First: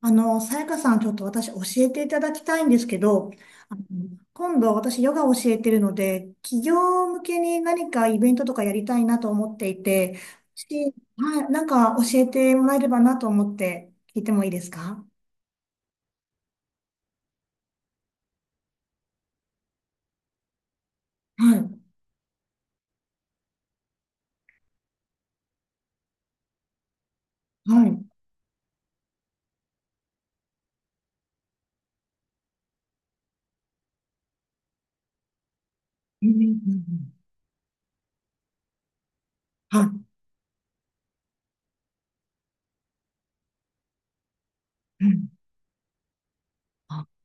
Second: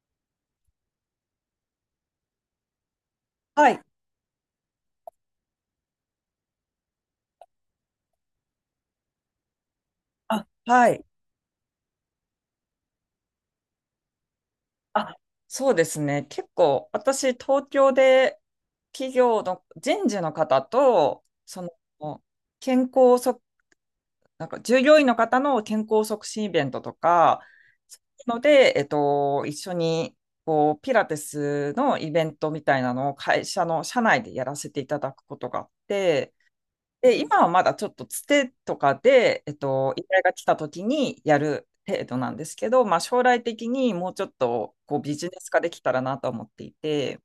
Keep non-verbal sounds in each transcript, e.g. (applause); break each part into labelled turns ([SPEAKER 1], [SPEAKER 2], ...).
[SPEAKER 1] さやかさん、ちょっと私教えていただきたいんですけど、
[SPEAKER 2] は
[SPEAKER 1] あ
[SPEAKER 2] い。
[SPEAKER 1] の今度私ヨガを教えてるので、企業向けに何かイベントとかやりたいなと思っていて、
[SPEAKER 2] あ、はい。
[SPEAKER 1] はい、なんか教えてもらえればなと思って聞いてもいいですか？
[SPEAKER 2] あ、そうですね。結構、私、東京で企業の人事の方と、
[SPEAKER 1] はい。
[SPEAKER 2] の、健康促、なんか従業員の方の健康促進イベントとか、
[SPEAKER 1] はい。う
[SPEAKER 2] そう
[SPEAKER 1] ん
[SPEAKER 2] いうので、一緒に、こう、ピラティスのイベントみたいなのを会社の社内でやらせていただくことがあっ
[SPEAKER 1] うん。う
[SPEAKER 2] て、
[SPEAKER 1] んうん。
[SPEAKER 2] で、今はまだちょっとつてとかで、
[SPEAKER 1] はい。
[SPEAKER 2] 依頼が来た時にやる程度なんですけど、まあ、将来的にもうちょっとこう
[SPEAKER 1] う
[SPEAKER 2] ビジ
[SPEAKER 1] ん。
[SPEAKER 2] ネス化できたらなと思っていて、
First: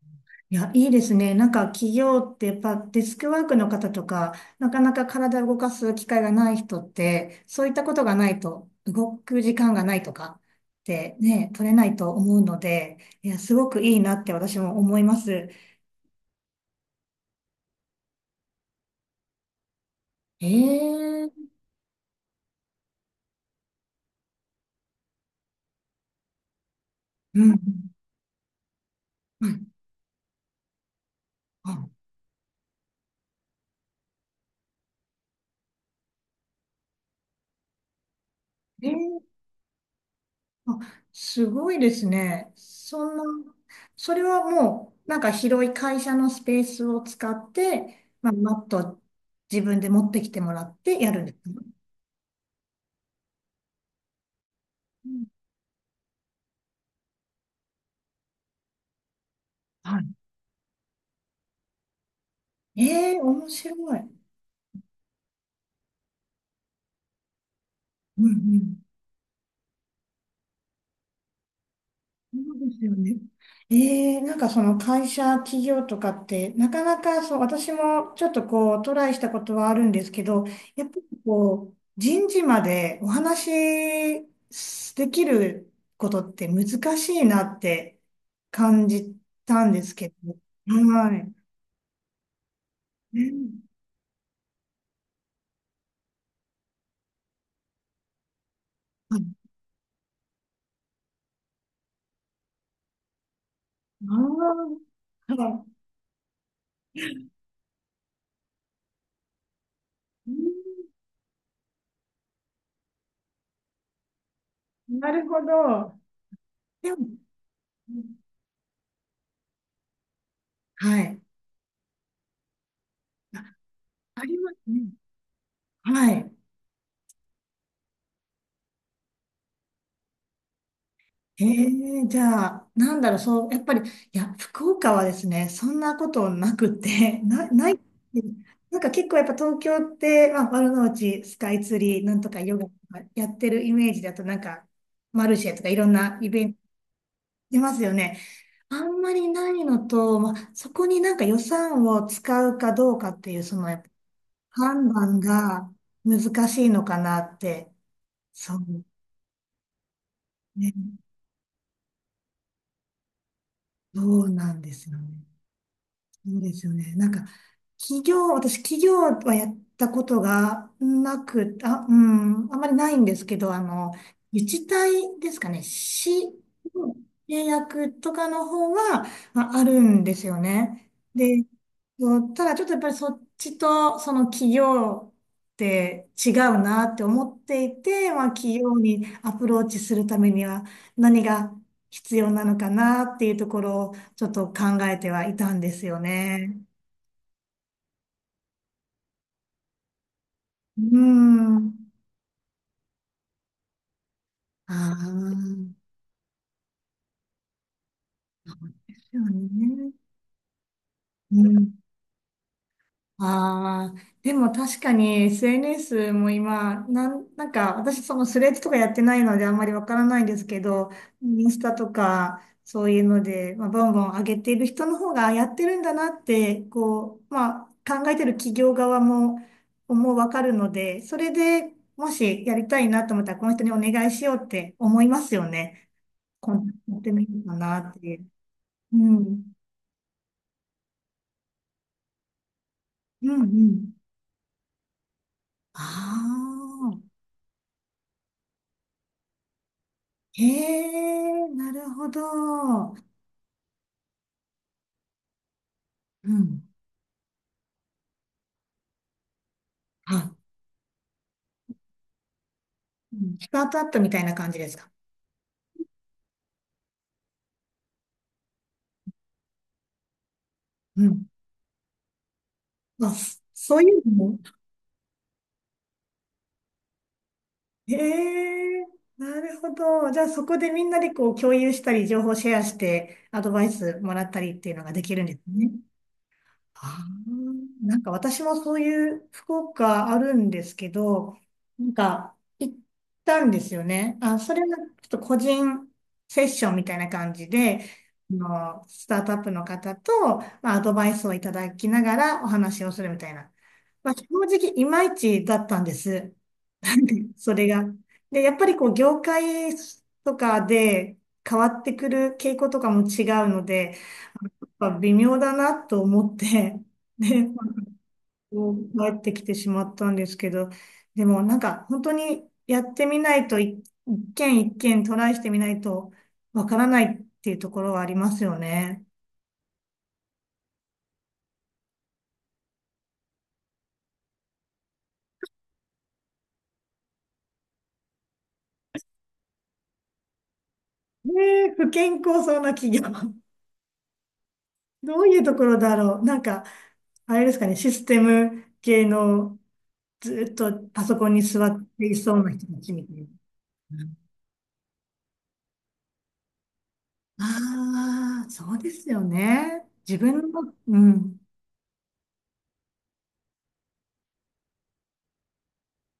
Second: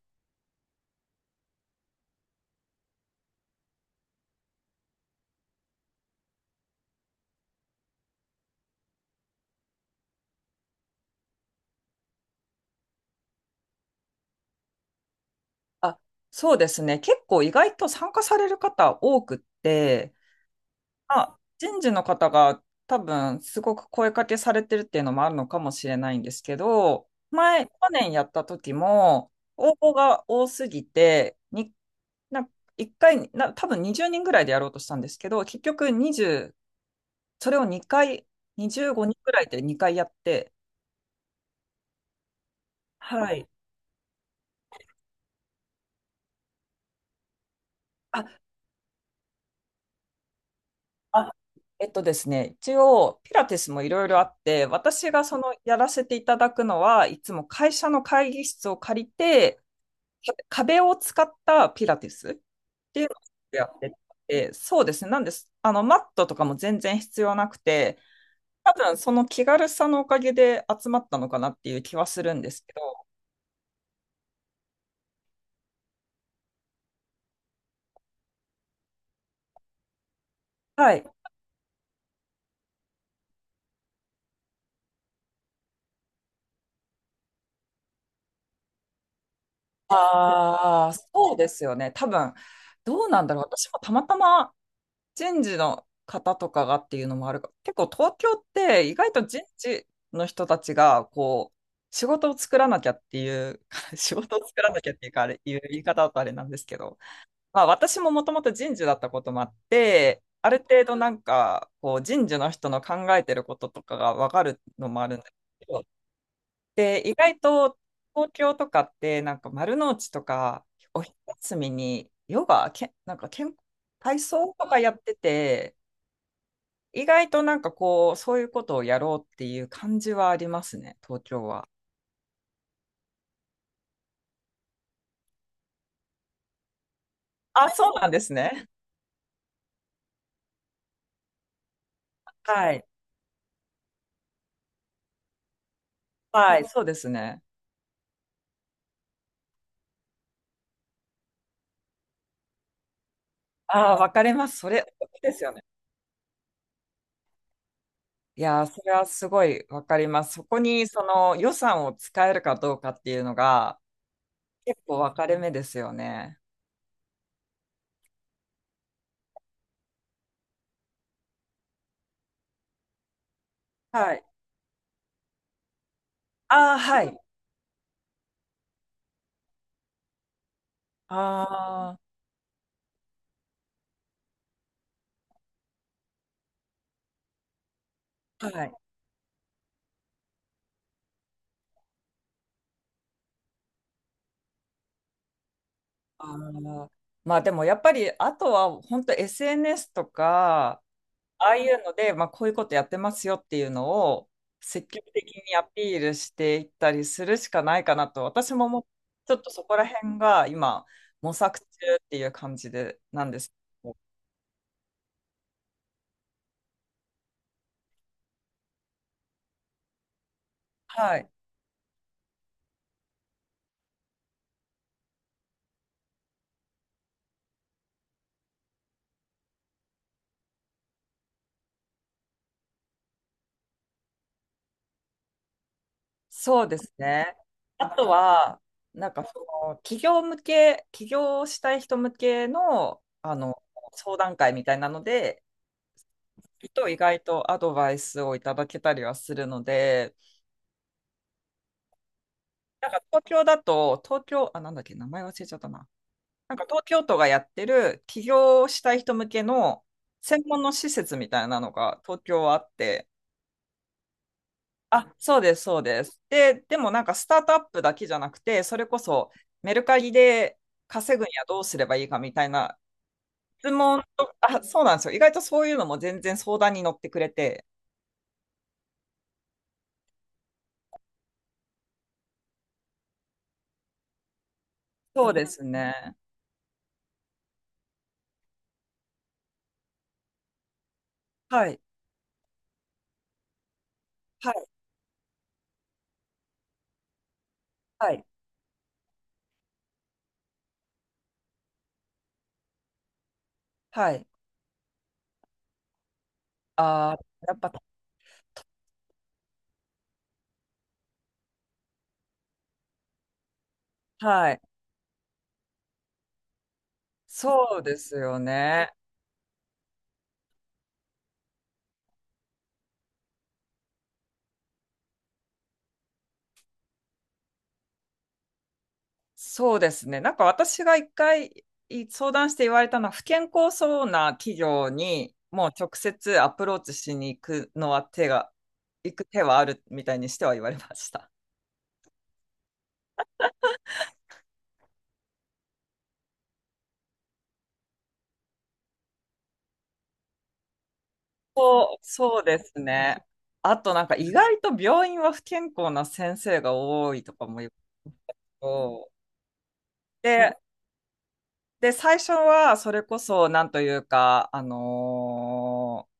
[SPEAKER 1] いや、いいですね。なんか企業ってやっぱデスクワークの方とか、なかなか体を動かす機会がない人って、そういったことがないと、動く時間がないとかってね、取れないと思うので、いや、すごくいいなって私も思います。
[SPEAKER 2] あ、そうですね、結構意外と参加される方多くって、ま
[SPEAKER 1] ええ。
[SPEAKER 2] あ、人事の方が多分すごく声かけされてるっていうのもあるのかもしれないんですけど、
[SPEAKER 1] う
[SPEAKER 2] 前、去
[SPEAKER 1] ん。
[SPEAKER 2] 年やった時も
[SPEAKER 1] う
[SPEAKER 2] 応
[SPEAKER 1] ん。
[SPEAKER 2] 募が多すぎて、
[SPEAKER 1] あ、
[SPEAKER 2] な1回、多分20人ぐらいでやろうとしたんですけど、結局20、それを2回、
[SPEAKER 1] え
[SPEAKER 2] 25人
[SPEAKER 1] ー、
[SPEAKER 2] ぐらいで2回やって、
[SPEAKER 1] あ、すごいですね。そ
[SPEAKER 2] は
[SPEAKER 1] ん
[SPEAKER 2] い。
[SPEAKER 1] な、それはもう、なんか広い会社のスペースを使って、まあ、
[SPEAKER 2] あ、
[SPEAKER 1] マット自分で持ってきてもらってやるん
[SPEAKER 2] あ、
[SPEAKER 1] です？
[SPEAKER 2] ですね、一応、ピラティスもいろいろあって、
[SPEAKER 1] う
[SPEAKER 2] 私が
[SPEAKER 1] ん。
[SPEAKER 2] そのやらせていただくのは、いつも会社の会議室を借りて、
[SPEAKER 1] は
[SPEAKER 2] 壁を使ったピラティスっ
[SPEAKER 1] い。
[SPEAKER 2] ていうの
[SPEAKER 1] ええ、面
[SPEAKER 2] をやって
[SPEAKER 1] 白い。
[SPEAKER 2] て、そうですね、なんです。マットとかも全然必要なくて、
[SPEAKER 1] うんう
[SPEAKER 2] 多
[SPEAKER 1] ん。
[SPEAKER 2] 分その気軽さのおかげで集まったのかなっていう気はする
[SPEAKER 1] そ
[SPEAKER 2] んです
[SPEAKER 1] う
[SPEAKER 2] け
[SPEAKER 1] ですよ
[SPEAKER 2] ど、
[SPEAKER 1] ね。ええ、なんかその会社、企業とかって、なかなかそう、私もちょっとこう、トライしたことはあるんですけど、やっ
[SPEAKER 2] は
[SPEAKER 1] ぱ
[SPEAKER 2] い。
[SPEAKER 1] りこう、人事までお話しできることって難しいなって感じたんですけど。
[SPEAKER 2] ああ、
[SPEAKER 1] はい。
[SPEAKER 2] そうですよね。多分、どうなんだろう。私
[SPEAKER 1] ね。
[SPEAKER 2] もたまたま人事の方とかがっていうのもあるか結構東京って意外
[SPEAKER 1] は
[SPEAKER 2] と
[SPEAKER 1] い。
[SPEAKER 2] 人事の人たちが、こう、仕事を作らなきゃっていう、(laughs) 仕
[SPEAKER 1] あ
[SPEAKER 2] 事を作らな
[SPEAKER 1] あ、
[SPEAKER 2] きゃっていうか、あ
[SPEAKER 1] は
[SPEAKER 2] れ、いう
[SPEAKER 1] い。
[SPEAKER 2] 言い方だとあれなんですけど、まあ私ももともと人事だったこともあって、
[SPEAKER 1] う
[SPEAKER 2] ある
[SPEAKER 1] ん。
[SPEAKER 2] 程度なんか、こう、人事の人の考えてることとかがわかるのもあ
[SPEAKER 1] な
[SPEAKER 2] るんで
[SPEAKER 1] る
[SPEAKER 2] す
[SPEAKER 1] ほ
[SPEAKER 2] けど
[SPEAKER 1] ど。で
[SPEAKER 2] で、
[SPEAKER 1] も、
[SPEAKER 2] 意外と東京とかってなんか丸の内とか
[SPEAKER 1] は
[SPEAKER 2] お昼
[SPEAKER 1] い。
[SPEAKER 2] 休みにヨガ、なんか体
[SPEAKER 1] ありま
[SPEAKER 2] 操
[SPEAKER 1] す
[SPEAKER 2] とか
[SPEAKER 1] ね。
[SPEAKER 2] やってて、
[SPEAKER 1] はい。
[SPEAKER 2] 意外となんかこう、そういうことをやろうっていう感じはありますね、東
[SPEAKER 1] え
[SPEAKER 2] 京は。
[SPEAKER 1] え。じゃあ、なんだろう、そう、やっぱり、いや、福岡はですね、そんなことなくて、(laughs)
[SPEAKER 2] あ、
[SPEAKER 1] ない、
[SPEAKER 2] そうなんですね。
[SPEAKER 1] なんか結構やっぱ東京って、まあ、丸の内、スカイツリー、なんとかヨガと
[SPEAKER 2] はい。
[SPEAKER 1] かやってるイメージだと、なんか、マルシェとかいろんなイベン
[SPEAKER 2] は
[SPEAKER 1] ト
[SPEAKER 2] い、そうですね。
[SPEAKER 1] 出ますよね。あんまりないのと、まあ、そこになんか予算を使うかどうかっていう、その、やっぱ
[SPEAKER 2] ああ、わかります。それ、
[SPEAKER 1] 判断
[SPEAKER 2] ですよね。
[SPEAKER 1] が難しいのかなって、
[SPEAKER 2] い
[SPEAKER 1] そう
[SPEAKER 2] やー、それはすごいわかります。そこ
[SPEAKER 1] ね、
[SPEAKER 2] にその予算を使えるかどうかっていうのが
[SPEAKER 1] どうなんで
[SPEAKER 2] 結
[SPEAKER 1] すよ
[SPEAKER 2] 構分
[SPEAKER 1] ね。
[SPEAKER 2] かれ目ですよ
[SPEAKER 1] そ
[SPEAKER 2] ね。
[SPEAKER 1] うですよね。なんか、企業、私、企業はやったことがなく、あ、うん、あまりないんですけど、
[SPEAKER 2] はい。
[SPEAKER 1] 自治体ですかね、市
[SPEAKER 2] ああ、
[SPEAKER 1] の
[SPEAKER 2] はい。
[SPEAKER 1] 契約とかの方は、まあ、あるんですよね。で、
[SPEAKER 2] ああ。
[SPEAKER 1] そう、ただちょっとやっぱりそっちとその企業って違うなって思っていて、まあ、企
[SPEAKER 2] はい。
[SPEAKER 1] 業にアプローチするためには何が必要なのかなっていうところをちょっと考えてはいたんですよ
[SPEAKER 2] あ
[SPEAKER 1] ね。
[SPEAKER 2] の、まあでもやっぱり、あとは本当 SNS と
[SPEAKER 1] う
[SPEAKER 2] か、ああい
[SPEAKER 1] ん。
[SPEAKER 2] うので、まあこういうことやってますよっていうのを
[SPEAKER 1] あ
[SPEAKER 2] 積極的にア
[SPEAKER 1] あ、
[SPEAKER 2] ピールしていったりするしかないかなと、私ももう
[SPEAKER 1] そう
[SPEAKER 2] ちょっとそこら
[SPEAKER 1] ね。
[SPEAKER 2] 辺が今模
[SPEAKER 1] う
[SPEAKER 2] 索中
[SPEAKER 1] ん。
[SPEAKER 2] っていう感じでなんですけ
[SPEAKER 1] ああ、
[SPEAKER 2] ど。
[SPEAKER 1] でも確かに SNS も今、なんか私そのスレッズとかやってないのであんまりわからないんですけど、
[SPEAKER 2] はい。
[SPEAKER 1] インスタとかそういうので、まあ、ボンボン上げている人の方がやってるんだなって、こう、まあ考えてる企業側も、もうわかるので、それでもしやりたいなと思ったらこの人にお願いしようって思いますよね。こ
[SPEAKER 2] そ
[SPEAKER 1] ん
[SPEAKER 2] うです
[SPEAKER 1] やってみ
[SPEAKER 2] ね。
[SPEAKER 1] るかな
[SPEAKER 2] あ
[SPEAKER 1] って
[SPEAKER 2] と
[SPEAKER 1] いう。
[SPEAKER 2] は、
[SPEAKER 1] う
[SPEAKER 2] なんかそ
[SPEAKER 1] ん。
[SPEAKER 2] の企業向け、起業したい人向けの、
[SPEAKER 1] うんうん。
[SPEAKER 2] 相談会みたいなので、
[SPEAKER 1] あ
[SPEAKER 2] 意
[SPEAKER 1] あ。
[SPEAKER 2] 外とアドバイスをいただけたりはするので、
[SPEAKER 1] へえ、なるほど。
[SPEAKER 2] なんか東京だと、東京、あ、なんだっけ、名前忘れちゃったな。
[SPEAKER 1] う
[SPEAKER 2] なんか
[SPEAKER 1] ん。
[SPEAKER 2] 東京都がやってる起業したい人向けの
[SPEAKER 1] はい。
[SPEAKER 2] 専門の施設みたいなのが東京はあって、
[SPEAKER 1] うん。スタートアップみたいな感じですか？
[SPEAKER 2] あ、そうです、そうです。でもなんかスタートアップだけじゃなくて、それこそメルカリで
[SPEAKER 1] う
[SPEAKER 2] 稼
[SPEAKER 1] ん。
[SPEAKER 2] ぐにはどうすればいいかみたいな
[SPEAKER 1] あ、
[SPEAKER 2] 質
[SPEAKER 1] そういう
[SPEAKER 2] 問
[SPEAKER 1] の
[SPEAKER 2] と、
[SPEAKER 1] も。
[SPEAKER 2] あ、そうなんですよ。意外とそういうのも全然相談に乗ってくれて。
[SPEAKER 1] へえ、なるほど。じゃあそこでみんなでこう共有したり、情報シェアして、アドバイスもらったりっていうのができるん
[SPEAKER 2] そ
[SPEAKER 1] で
[SPEAKER 2] う
[SPEAKER 1] す
[SPEAKER 2] です
[SPEAKER 1] ね。
[SPEAKER 2] ね。
[SPEAKER 1] あー、なんか私もそういう福岡あるんですけど、
[SPEAKER 2] はい、
[SPEAKER 1] なんか行ったんですよね。あ、
[SPEAKER 2] は
[SPEAKER 1] それ
[SPEAKER 2] い、
[SPEAKER 1] はちょっと個人セッションみたいな感じで、
[SPEAKER 2] はい、
[SPEAKER 1] スタートアップの方と、まあ、アドバイスをいただきながらお話をするみたいな。ま
[SPEAKER 2] は
[SPEAKER 1] あ、正
[SPEAKER 2] い。
[SPEAKER 1] 直いまいちだったんです。(laughs) なん
[SPEAKER 2] あ
[SPEAKER 1] で
[SPEAKER 2] あ、
[SPEAKER 1] そ
[SPEAKER 2] やっ
[SPEAKER 1] れ
[SPEAKER 2] ぱ、
[SPEAKER 1] が。で、やっぱりこう業界とかで変わってくる傾向とかも違うので、
[SPEAKER 2] はい。
[SPEAKER 1] やっぱ微妙だなと思って、で
[SPEAKER 2] そうですよね。
[SPEAKER 1] 帰ってきてしまったんですけど、でもなんか本当にやってみないと一件一件トライしてみないとわからないっていうところはありますよね。
[SPEAKER 2] そうですね。なんか私が一回相談して言われたのは、不健康そうな企業にもう直接アプローチしに行くのは行く手はあるみたいにしては言われました。
[SPEAKER 1] ねえ、不健康そうな企業。どういうところだろう。なんか、あれですかね、システム系のずっとパソコンに座っ
[SPEAKER 2] そう、
[SPEAKER 1] ていそ
[SPEAKER 2] そ
[SPEAKER 1] う
[SPEAKER 2] う
[SPEAKER 1] な
[SPEAKER 2] で
[SPEAKER 1] 人た
[SPEAKER 2] す
[SPEAKER 1] ちみた
[SPEAKER 2] ね。
[SPEAKER 1] い
[SPEAKER 2] あとな
[SPEAKER 1] な。
[SPEAKER 2] んか意外と病院は不健康な先生が多いとかも言う
[SPEAKER 1] ああー、そうです
[SPEAKER 2] と、
[SPEAKER 1] よね。自分
[SPEAKER 2] で、
[SPEAKER 1] の、うん。
[SPEAKER 2] で、最初はそれこそなんというか、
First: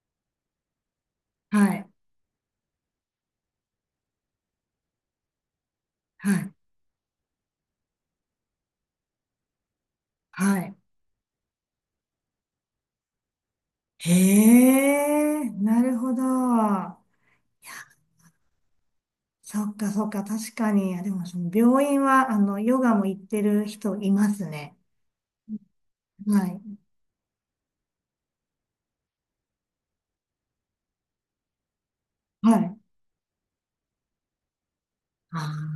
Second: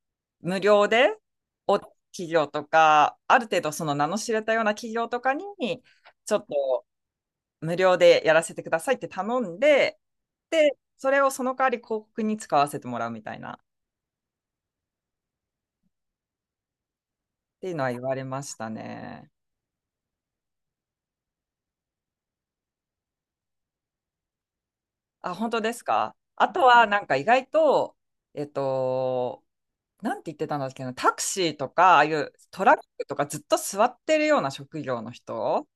[SPEAKER 2] 無料で
[SPEAKER 1] はい。
[SPEAKER 2] 企業とか、ある程度その名の知れたような企業とかに、
[SPEAKER 1] は
[SPEAKER 2] ちょっ
[SPEAKER 1] い。
[SPEAKER 2] と無料でやらせてくださいって頼んで、
[SPEAKER 1] は
[SPEAKER 2] で、
[SPEAKER 1] い。
[SPEAKER 2] それをその代わり広告に使わせてもらうみたいなっ
[SPEAKER 1] へえ、なるほど。いや、
[SPEAKER 2] ていうのは言われましたね。
[SPEAKER 1] そっかそっか、確かに。いやでも、その病院は、ヨガも行ってる人いますね。
[SPEAKER 2] あ、本当ですか。
[SPEAKER 1] は
[SPEAKER 2] あと
[SPEAKER 1] い。
[SPEAKER 2] はなんか意外と、えっと、なんて言ってたんだっけな、タクシーとか、ああいう
[SPEAKER 1] は
[SPEAKER 2] トラッ
[SPEAKER 1] い。
[SPEAKER 2] クとかずっと座ってるような職業の
[SPEAKER 1] あ
[SPEAKER 2] 人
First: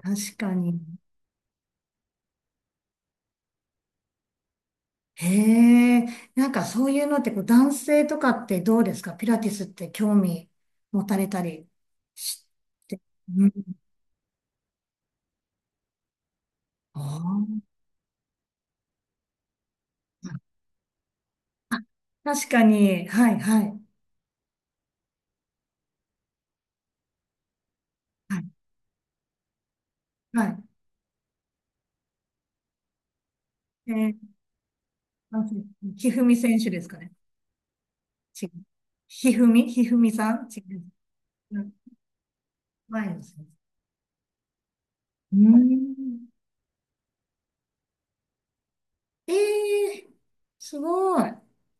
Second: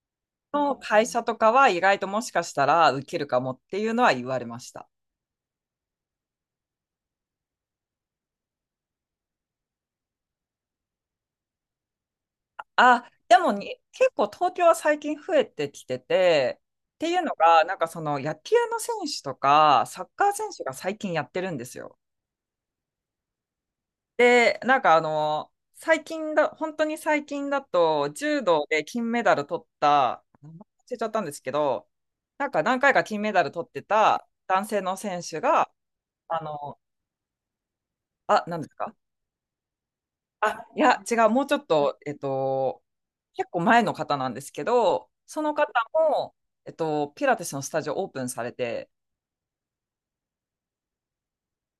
[SPEAKER 1] あ、確か
[SPEAKER 2] の
[SPEAKER 1] に。
[SPEAKER 2] 会社とかは意外ともしかしたら受けるかもっていうのは言われました。
[SPEAKER 1] へえ、なんかそういうのって、こう、男性とかってどうですか、ピラティスって興味持たれたりして？
[SPEAKER 2] あ、で
[SPEAKER 1] うん。
[SPEAKER 2] もに結構東京は最近増えてきてて、
[SPEAKER 1] あ
[SPEAKER 2] っていうの
[SPEAKER 1] ー、
[SPEAKER 2] が、なんか野球の選手とかサッカー選手が最近やってるんで
[SPEAKER 1] あ、
[SPEAKER 2] すよ。
[SPEAKER 1] 確かに。はい、はい。
[SPEAKER 2] で、なんか最近だ、本当に最近だと、
[SPEAKER 1] は
[SPEAKER 2] 柔
[SPEAKER 1] い、
[SPEAKER 2] 道で金メダル取った、名前
[SPEAKER 1] は
[SPEAKER 2] 忘れちゃったんですけど、なんか何回か金メダル取って
[SPEAKER 1] い。
[SPEAKER 2] た男性の選手
[SPEAKER 1] あ、
[SPEAKER 2] が、
[SPEAKER 1] ひふみ
[SPEAKER 2] あ
[SPEAKER 1] 選手
[SPEAKER 2] の、
[SPEAKER 1] ですかね。
[SPEAKER 2] あ、
[SPEAKER 1] 違う。
[SPEAKER 2] なんですか
[SPEAKER 1] ひふみさん違
[SPEAKER 2] あ、い
[SPEAKER 1] う。
[SPEAKER 2] や、違う、もうちょ
[SPEAKER 1] う
[SPEAKER 2] っ
[SPEAKER 1] ん。
[SPEAKER 2] と、
[SPEAKER 1] 前の先
[SPEAKER 2] 結構前の方なんですけど、その
[SPEAKER 1] 生。
[SPEAKER 2] 方
[SPEAKER 1] うん。
[SPEAKER 2] も、ピラティスのスタジオオープンされて、
[SPEAKER 1] ええー、すごい。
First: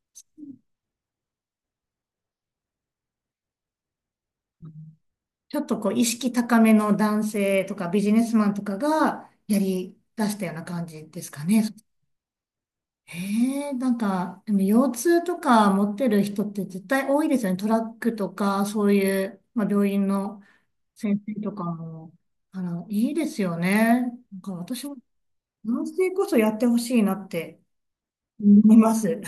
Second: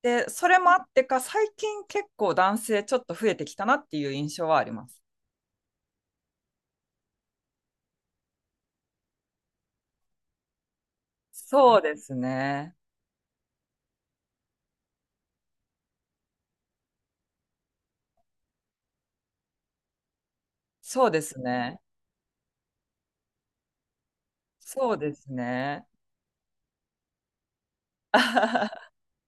[SPEAKER 2] で、それもあってか、最近結構男性ちょっと増えてきたなっていう印象はあります。
[SPEAKER 1] ちょっとこう、意識高めの男性とかビジネスマンとかがやり出したような感じですかね。
[SPEAKER 2] そうですね。
[SPEAKER 1] ええ。なんか、でも腰痛とか持ってる人って絶対多いですよね。トラックとか、そういう、まあ、病院の
[SPEAKER 2] そうで
[SPEAKER 1] 先生
[SPEAKER 2] す
[SPEAKER 1] とか
[SPEAKER 2] ね。
[SPEAKER 1] も、いいですよね。なんか私
[SPEAKER 2] そ
[SPEAKER 1] も、
[SPEAKER 2] うです
[SPEAKER 1] 男
[SPEAKER 2] ね。
[SPEAKER 1] 性こそやってほしいなって思い
[SPEAKER 2] (laughs)
[SPEAKER 1] ます。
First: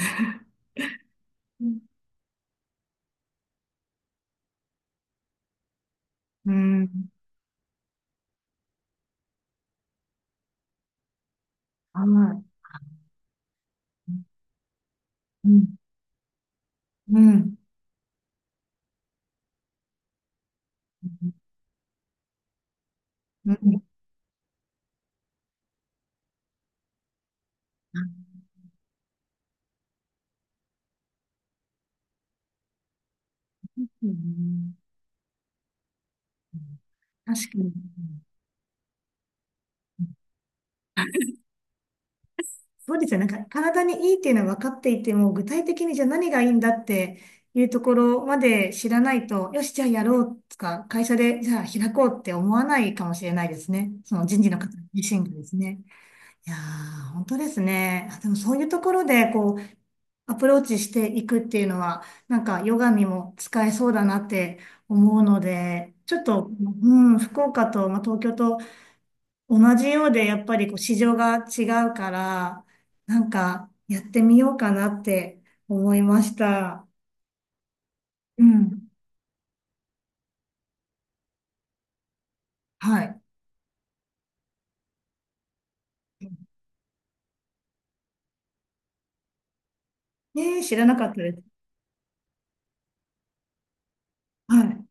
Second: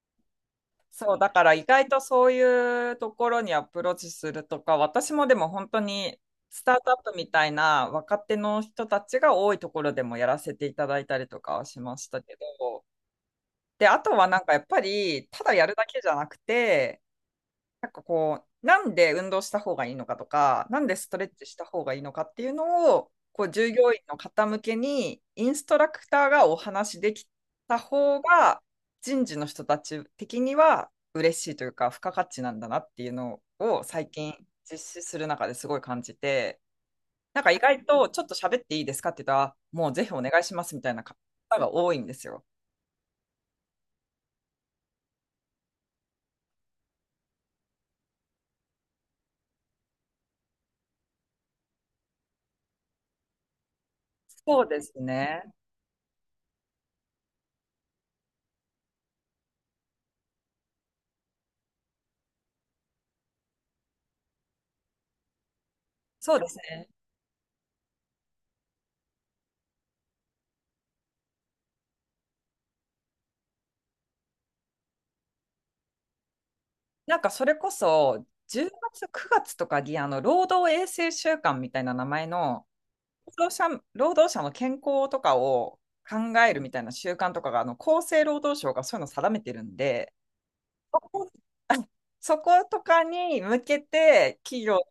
[SPEAKER 2] そう、だから
[SPEAKER 1] う
[SPEAKER 2] 意
[SPEAKER 1] ん。
[SPEAKER 2] 外とそういうところにアプローチするとか、私もでも本当に
[SPEAKER 1] う
[SPEAKER 2] スタートアッ
[SPEAKER 1] ん。
[SPEAKER 2] プみたいな若手の人たちが多いところでもやらせていただいたりとかはしま
[SPEAKER 1] は
[SPEAKER 2] したけど、で、あとは
[SPEAKER 1] い。
[SPEAKER 2] なんかやっぱり、た
[SPEAKER 1] う
[SPEAKER 2] だや
[SPEAKER 1] ん。
[SPEAKER 2] るだけじゃなくて、
[SPEAKER 1] うん。
[SPEAKER 2] なんかこう、なんで運動した方がいいのかとか、なんでストレッチした方がいいのかっていうのを、こう
[SPEAKER 1] う
[SPEAKER 2] 従
[SPEAKER 1] ん。
[SPEAKER 2] 業員の方向けにインストラクターがお話できた方が、人事の人たち的には嬉しいというか、付加価値なんだなっていうのを
[SPEAKER 1] う
[SPEAKER 2] 最近
[SPEAKER 1] ん。
[SPEAKER 2] 実施する中ですごい感じて、な
[SPEAKER 1] 確
[SPEAKER 2] んか
[SPEAKER 1] か
[SPEAKER 2] 意
[SPEAKER 1] に。
[SPEAKER 2] 外とちょっと喋っていいですかって言ったら、もうぜひお願いしますみたいな方が多いんですよ。
[SPEAKER 1] そうですよ。なんか体にいいっていうのは分かっていても、具体的にじゃあ何がいいんだっていうところまで知らないと、よし、じゃあやろうとか、会社でじゃあ開こうって思わないかもしれないですね。その人事の
[SPEAKER 2] そう
[SPEAKER 1] 方
[SPEAKER 2] です
[SPEAKER 1] 自身が
[SPEAKER 2] ね。
[SPEAKER 1] ですね。いやー、本当ですね。あ、でもそういうところで、こう、アプローチしていくっていうのは、なんかヨガにも使えそうだなって思うので、ちょっ
[SPEAKER 2] そう
[SPEAKER 1] と、
[SPEAKER 2] ですね。
[SPEAKER 1] うん、福岡と、まあ、東京と同じようで、やっぱりこう市場が違うから、なんかやってみようかなって思いました。
[SPEAKER 2] なんかそれこそ
[SPEAKER 1] う
[SPEAKER 2] 10
[SPEAKER 1] ん。
[SPEAKER 2] 月、9月とかにあの労働衛生週間みたいな名前の
[SPEAKER 1] はい。
[SPEAKER 2] 労働者の健康とかを考えるみたいな習慣とかがあの厚生労働省がそういうのを定めてるんで、
[SPEAKER 1] ねえ、知らなかったで
[SPEAKER 2] (laughs)
[SPEAKER 1] す。
[SPEAKER 2] あそことかに向けて
[SPEAKER 1] は
[SPEAKER 2] 企業に
[SPEAKER 1] い。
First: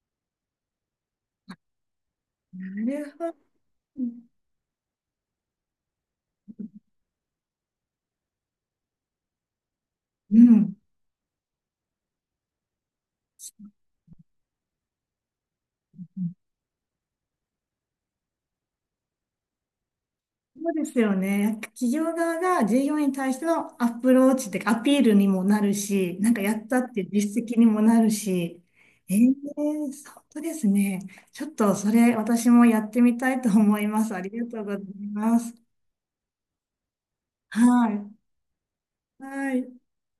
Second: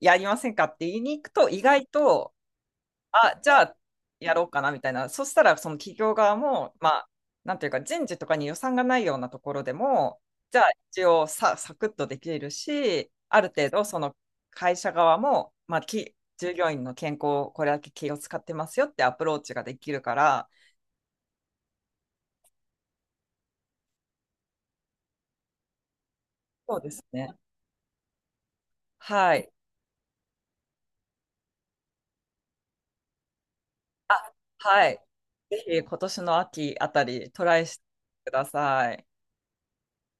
[SPEAKER 2] やりませんかって言いに行くと意外と
[SPEAKER 1] なるほ
[SPEAKER 2] あ、
[SPEAKER 1] ど。
[SPEAKER 2] じゃあ、やろうかな、みたいな。そしたら、その企業側も、まあ、なんていうか、人事とかに予算がないようなところでも、
[SPEAKER 1] う
[SPEAKER 2] じゃあ、
[SPEAKER 1] ん。
[SPEAKER 2] 一応さ、サクッとできるし、ある程度、その会社側も、まあ、従業員の健康をこれだけ気を使ってますよってアプローチができるから、
[SPEAKER 1] そうですよね。企業側が従業員に対してのアプローチっていうか、アピールにもなるし、なんかやっ
[SPEAKER 2] そ
[SPEAKER 1] た
[SPEAKER 2] う
[SPEAKER 1] っ
[SPEAKER 2] で
[SPEAKER 1] てい
[SPEAKER 2] す
[SPEAKER 1] う
[SPEAKER 2] ね。
[SPEAKER 1] 実績にもなるし、ええ、
[SPEAKER 2] はい。
[SPEAKER 1] 本当ですね。ちょっとそれ私もやってみたいと思います。あり
[SPEAKER 2] あ、
[SPEAKER 1] がとうござい
[SPEAKER 2] はい。
[SPEAKER 1] ま
[SPEAKER 2] ぜ
[SPEAKER 1] す。
[SPEAKER 2] ひ、今年の秋あたり、ト
[SPEAKER 1] は
[SPEAKER 2] ライして
[SPEAKER 1] い。
[SPEAKER 2] ください。
[SPEAKER 1] はい。